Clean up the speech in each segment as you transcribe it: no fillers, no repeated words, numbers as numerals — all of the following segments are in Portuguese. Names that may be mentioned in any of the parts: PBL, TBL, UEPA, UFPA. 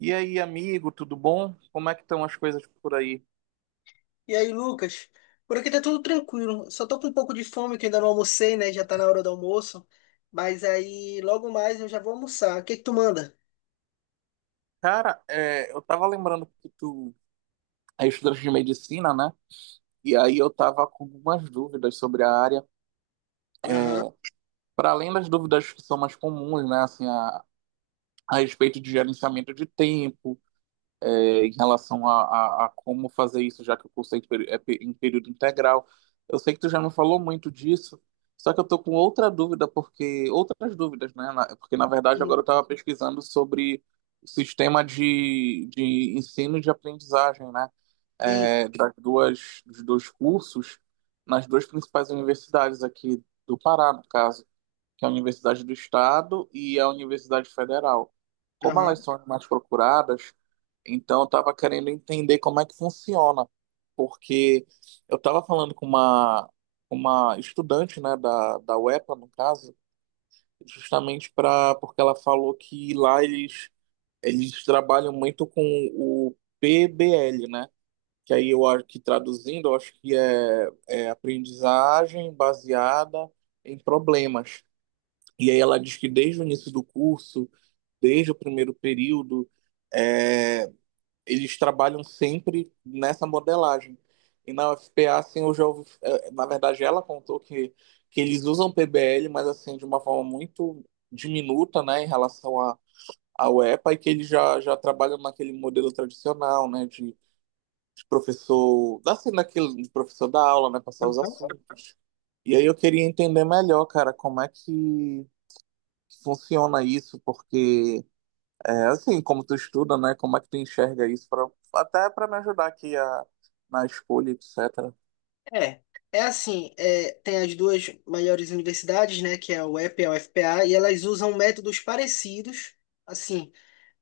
E aí, amigo, tudo bom? Como é que estão as coisas por aí? E aí, Lucas? Por aqui tá tudo tranquilo. Só tô com um pouco de fome, que ainda não almocei, né? Já tá na hora do almoço. Mas aí, logo mais eu já vou almoçar. O que que tu manda? Cara, eu tava lembrando que tu é estudante de medicina, né? E aí eu tava com algumas dúvidas sobre a área, Aham. para além das dúvidas que são mais comuns, né? Assim, a respeito de gerenciamento de tempo, em relação a como fazer isso, já que o curso é em período integral. Eu sei que tu já me falou muito disso, só que eu tô com outra dúvida, porque outras dúvidas, né? Porque na verdade agora eu Uhum. estava pesquisando sobre o sistema de ensino e de aprendizagem, né? Isso. Dos dois cursos nas duas principais universidades aqui do Pará, no caso que é a Universidade do Estado e a Universidade Federal. Como elas Aham. são as mais procuradas, então eu estava querendo entender como é que funciona, porque eu estava falando com uma estudante, né, da UEPA, no caso, justamente para porque ela falou que lá eles trabalham muito com o PBL, né? Que aí eu acho que traduzindo, eu acho que é aprendizagem baseada em problemas. E aí ela diz que desde o início do curso, desde o primeiro período, é, eles trabalham sempre nessa modelagem. E na UFPA, assim, eu já ouvi, na verdade, ela contou que eles usam PBL, mas assim, de uma forma muito diminuta, né, em relação à UEPA, e P A, e que eles já trabalham naquele modelo tradicional, né, de professor, assim, naquele, de professor da aula, né, passar os Aham. assuntos. E aí eu queria entender melhor, cara, como é que funciona isso? Porque, assim, como tu estuda, né? Como é que tu enxerga isso? Até para me ajudar aqui na escolha, etc. É. Tem as duas maiores universidades, né? Que é a UEP e P e a UFPA, e elas usam métodos parecidos, assim,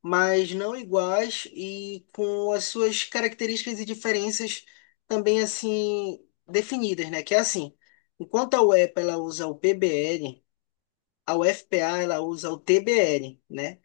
mas não iguais e com as suas características e diferenças também assim definidas, né? Enquanto a UEPA ela usa o PBL, a UFPA ela usa o TBL, né?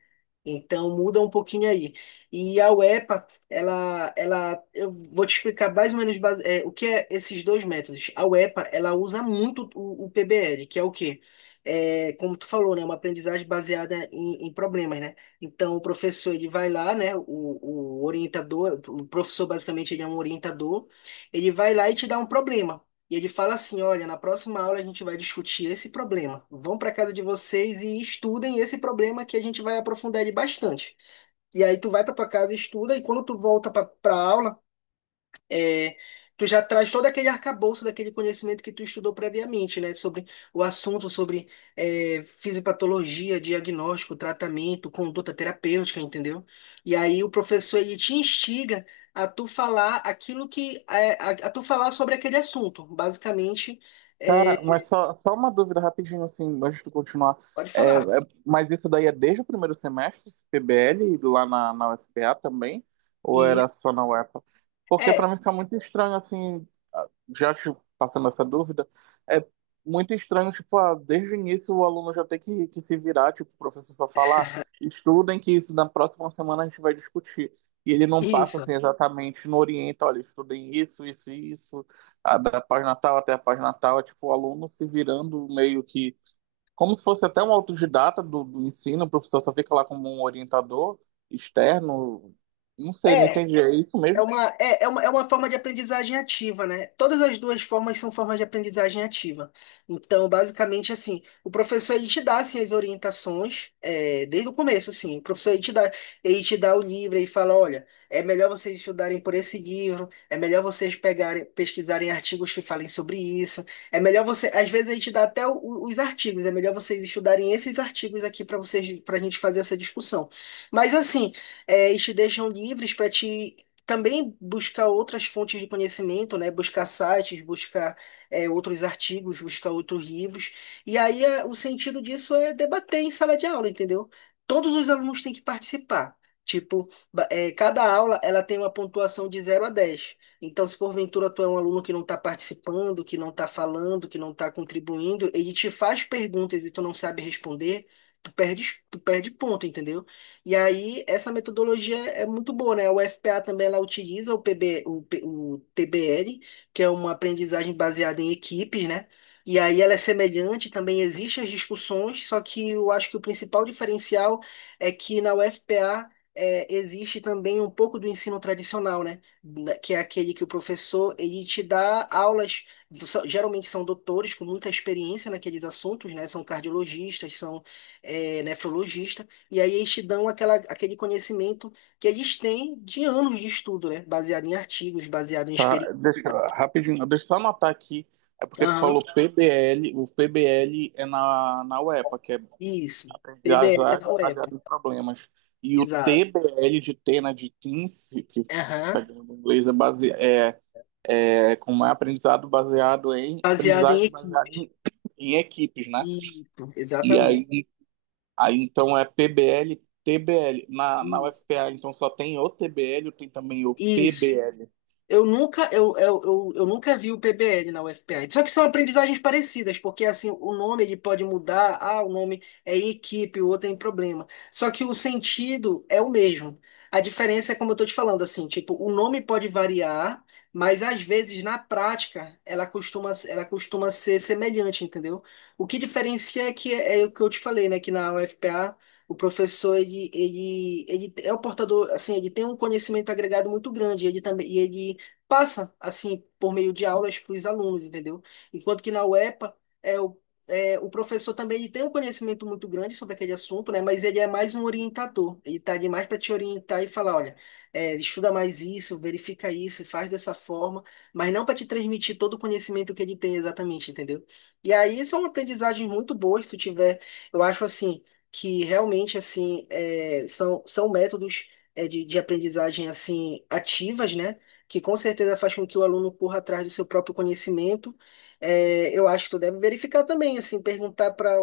Então muda um pouquinho aí. E a UEPA, eu vou te explicar mais ou menos o que é esses dois métodos. A UEPA, ela usa muito o PBL, que é o quê? Como tu falou, né, uma aprendizagem baseada em problemas, né? Então o professor ele vai lá, né? O orientador, o professor basicamente ele é um orientador, ele vai lá e te dá um problema. E ele fala assim: olha, na próxima aula a gente vai discutir esse problema. Vão para casa de vocês e estudem esse problema que a gente vai aprofundar ele bastante. E aí tu vai para tua casa, estuda, e quando tu volta para a aula, é, tu já traz todo aquele arcabouço daquele conhecimento que tu estudou previamente, né? Sobre o assunto, sobre fisiopatologia, diagnóstico, tratamento, conduta terapêutica, entendeu? E aí o professor ele te instiga a tu falar aquilo a tu falar sobre aquele assunto. Basicamente, Cara, é, mas só uma dúvida rapidinho, assim, antes de continuar. pode É, é- falar. mas isso daí é desde o primeiro semestre, esse PBL, lá na UFPA também? Ou E era isso- só na UEPA? Porque para é mim fica muito estranho, assim, ah, já te passando essa dúvida, é muito estranho, tipo, desde o início o aluno já tem que se virar, tipo, o professor só falar, estudem que isso na próxima semana a gente vai discutir. E ele não passa, isso. assim, exatamente, não orienta, olha, estudem isso, isso e isso da página tal até a página tal, é tipo o aluno se virando meio que como se fosse até um autodidata do ensino, o professor só fica lá como um orientador externo. Não sei, não É, entendi. É isso É mesmo? uma, é uma, é uma forma de aprendizagem ativa, né? Todas as duas formas são formas de aprendizagem ativa. Então, basicamente, assim, o professor ele te dá assim, as orientações desde o começo, assim. O professor ele te dá o livro e fala, olha, é melhor vocês estudarem por esse livro, é melhor vocês pegarem, pesquisarem artigos que falem sobre isso, é melhor você, às vezes ele te dá até os artigos, é melhor vocês estudarem esses artigos aqui para vocês, para a gente fazer essa discussão. Mas assim, eles te deixam livres para te também buscar outras fontes de conhecimento, né? Buscar sites, buscar outros artigos, buscar outros livros. E o sentido disso é debater em sala de aula, entendeu? Todos os alunos têm que participar. Tipo, cada aula ela tem uma pontuação de zero a 10. Então, se porventura tu é um aluno que não está participando, que não está falando, que não está contribuindo, ele te faz perguntas e tu não sabe responder, tu perde, tu perde ponto, entendeu? E aí, essa metodologia é muito boa, né? O FPA também ela utiliza o, PB, o, P- o TBL, que é uma aprendizagem baseada em equipes, né? E aí ela é semelhante, também existem as discussões, só que eu acho que o principal diferencial é que na UFPA existe também um pouco do ensino tradicional, né? Que é aquele que o professor ele te dá aulas, geralmente são doutores com muita experiência naqueles assuntos, né? São cardiologistas, são nefrologistas. E aí eles te dão aquele conhecimento que eles têm de anos de estudo, né? Baseado em artigos, baseado em Tá, experiência. Rapidinho, deixa eu só anotar aqui. É porque tu Aham, falou PBL, o PBL é na UEPA, que é isso. PBL é da aprendizagem UEPA. baseada em problemas. E o Exato. TBL de Tena de Teams, que Aham. pegando em inglês, com um aprendizado baseado em Baseado em aprendizagem baseada equipes. Em equipes, né? Isso, E exatamente. aí, então é PBL, TBL. Na Isso. UFPA, então só tem o TBL, tem também o Isso. PBL. Eu nunca vi o PBL na UFPA. Só que são aprendizagens parecidas, porque assim, o nome ele pode mudar, ah, o nome é em equipe, o outro é em problema. Só que o sentido é o mesmo. A diferença é como eu tô te falando, assim, tipo, o nome pode variar, mas às vezes na prática ela costuma ser semelhante, entendeu? O que diferencia é o que eu te falei, né, que na UFPA o professor, ele é o portador, assim, ele tem um conhecimento agregado muito grande, ele também, e ele passa, assim, por meio de aulas para os alunos, entendeu? Enquanto que na UEPA, é, o, o professor também ele tem um conhecimento muito grande sobre aquele assunto, né? Mas ele é mais um orientador. Ele está ali mais para te orientar e falar, olha, estuda mais isso, verifica isso, faz dessa forma, mas não para te transmitir todo o conhecimento que ele tem exatamente, entendeu? E aí são aprendizagens muito boas, se tu tiver, eu acho assim, que realmente, assim, são métodos de aprendizagem, assim, ativas, né? Que com certeza faz com que o aluno corra atrás do seu próprio conhecimento. É, eu acho que tu deve verificar também, assim,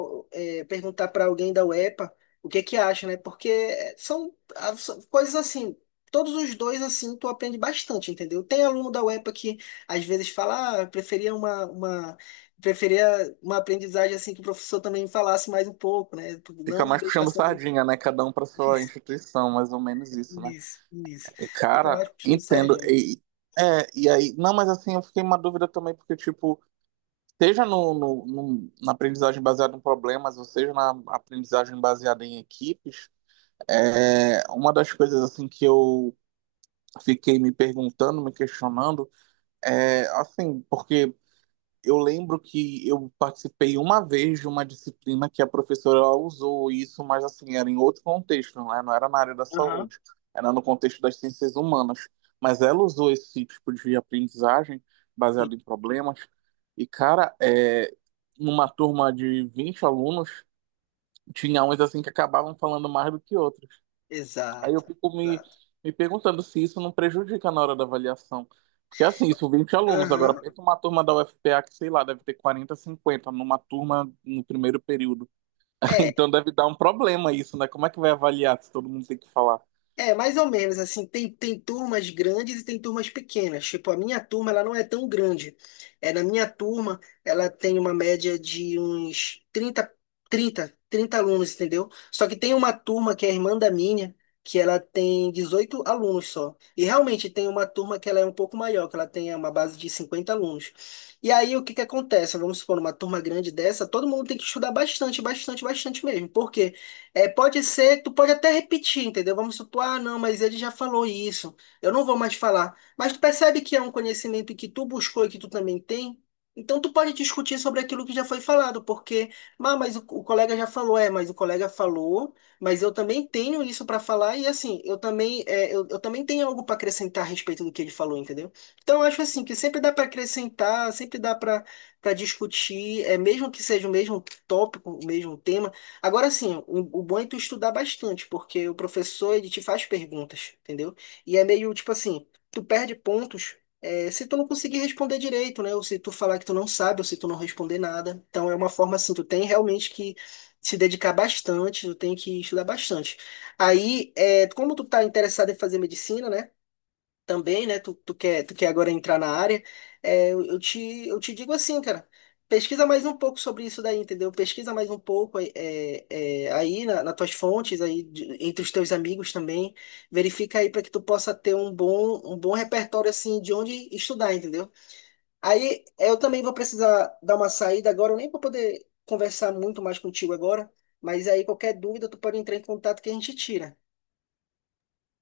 perguntar para alguém da UEPA o que que acha, né? Porque são, ah, são coisas assim. Todos os dois, assim, tu aprende bastante, entendeu? Tem aluno da UEPA que às vezes fala, ah, eu preferia preferia uma aprendizagem assim que o professor também falasse mais um pouco, né? Fica Não mais deixar puxando só sardinha, né? Cada um para sua isso, instituição, mais ou menos isso, né? isso, isso. E, Fica cara, mais puxando entendo. sardinha. E, e aí, não, mas assim, eu fiquei uma dúvida também, porque, tipo, seja na aprendizagem baseada em problemas, ou seja na aprendizagem baseada em equipes. Uma das coisas assim que eu fiquei me perguntando, me questionando, é assim, porque eu lembro que eu participei uma vez de uma disciplina que a professora ela usou isso, mas assim, era em outro contexto, né? Não era na área da Aham. saúde, era no contexto das ciências humanas. Mas ela usou esse tipo de aprendizagem baseado em problemas. E, cara, numa turma de 20 alunos, tinha uns assim que acabavam falando mais do que outros. Aí eu Exato, fico exato. me perguntando se isso não prejudica na hora da avaliação. Porque assim, isso 20 alunos. Agora Aham. pensa uma turma da UFPA que, sei lá, deve ter 40, 50 numa turma no primeiro período. É, Então deve dar um problema isso, né? Como é que vai avaliar se todo mundo tem que falar? é mais ou menos assim, tem, tem turmas grandes e tem turmas pequenas. Tipo, a minha turma, ela não é tão grande. É, na minha turma, ela tem uma média de uns 30 trinta alunos, entendeu? Só que tem uma turma que é a irmã da minha, que ela tem 18 alunos só. E realmente tem uma turma que ela é um pouco maior, que ela tem uma base de 50 alunos. E aí, o que que acontece? Vamos supor, uma turma grande dessa, todo mundo tem que estudar bastante, bastante, bastante mesmo. Porque é, pode ser, tu pode até repetir, entendeu? Vamos supor, ah, não, mas ele já falou isso, eu não vou mais falar. Mas tu percebe que é um conhecimento que tu buscou e que tu também tem? Então tu pode discutir sobre aquilo que já foi falado, porque, ah, o colega já falou, é, mas o colega falou, mas eu também tenho isso para falar e assim, eu também, eu também tenho algo para acrescentar a respeito do que ele falou, entendeu? Então eu acho assim que sempre dá para acrescentar, sempre dá para discutir, é mesmo que seja o mesmo tópico, o mesmo tema. Agora, assim, o bom é tu estudar bastante, porque o professor, ele te faz perguntas, entendeu? E é meio, tipo assim, tu perde pontos, é, se tu não conseguir responder direito, né? Ou se tu falar que tu não sabe, ou se tu não responder nada. Então, é uma forma, assim, tu tem realmente que se dedicar bastante, tu tem que estudar bastante. Aí, é, como tu tá interessado em fazer medicina, né? Também, né? Tu quer agora entrar na área, é, eu, eu te, eu te digo assim, cara, pesquisa mais um pouco sobre isso daí, entendeu? Pesquisa mais um pouco aí nas tuas fontes, entre os teus amigos também, verifica aí para que tu possa ter um bom repertório assim de onde estudar, entendeu? Aí eu também vou precisar dar uma saída agora, eu nem vou poder conversar muito mais contigo agora, mas aí qualquer dúvida tu pode entrar em contato que a gente tira,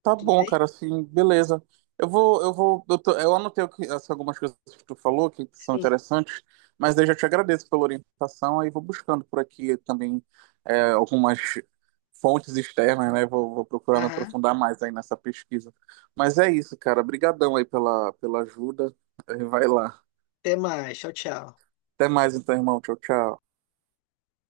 Tá tudo bom, bem? cara, assim, beleza. Eu vou, eu vou, eu, tô- Eu anotei algumas coisas que tu falou que são Sim. interessantes, mas eu já te agradeço pela orientação, aí vou buscando por aqui também algumas fontes externas, né? Vou procurar me Aham. aprofundar mais aí nessa pesquisa. Mas é isso, cara. Obrigadão aí pela ajuda. Vai lá. Até mais, tchau, tchau. Até mais então, irmão. Tchau, tchau.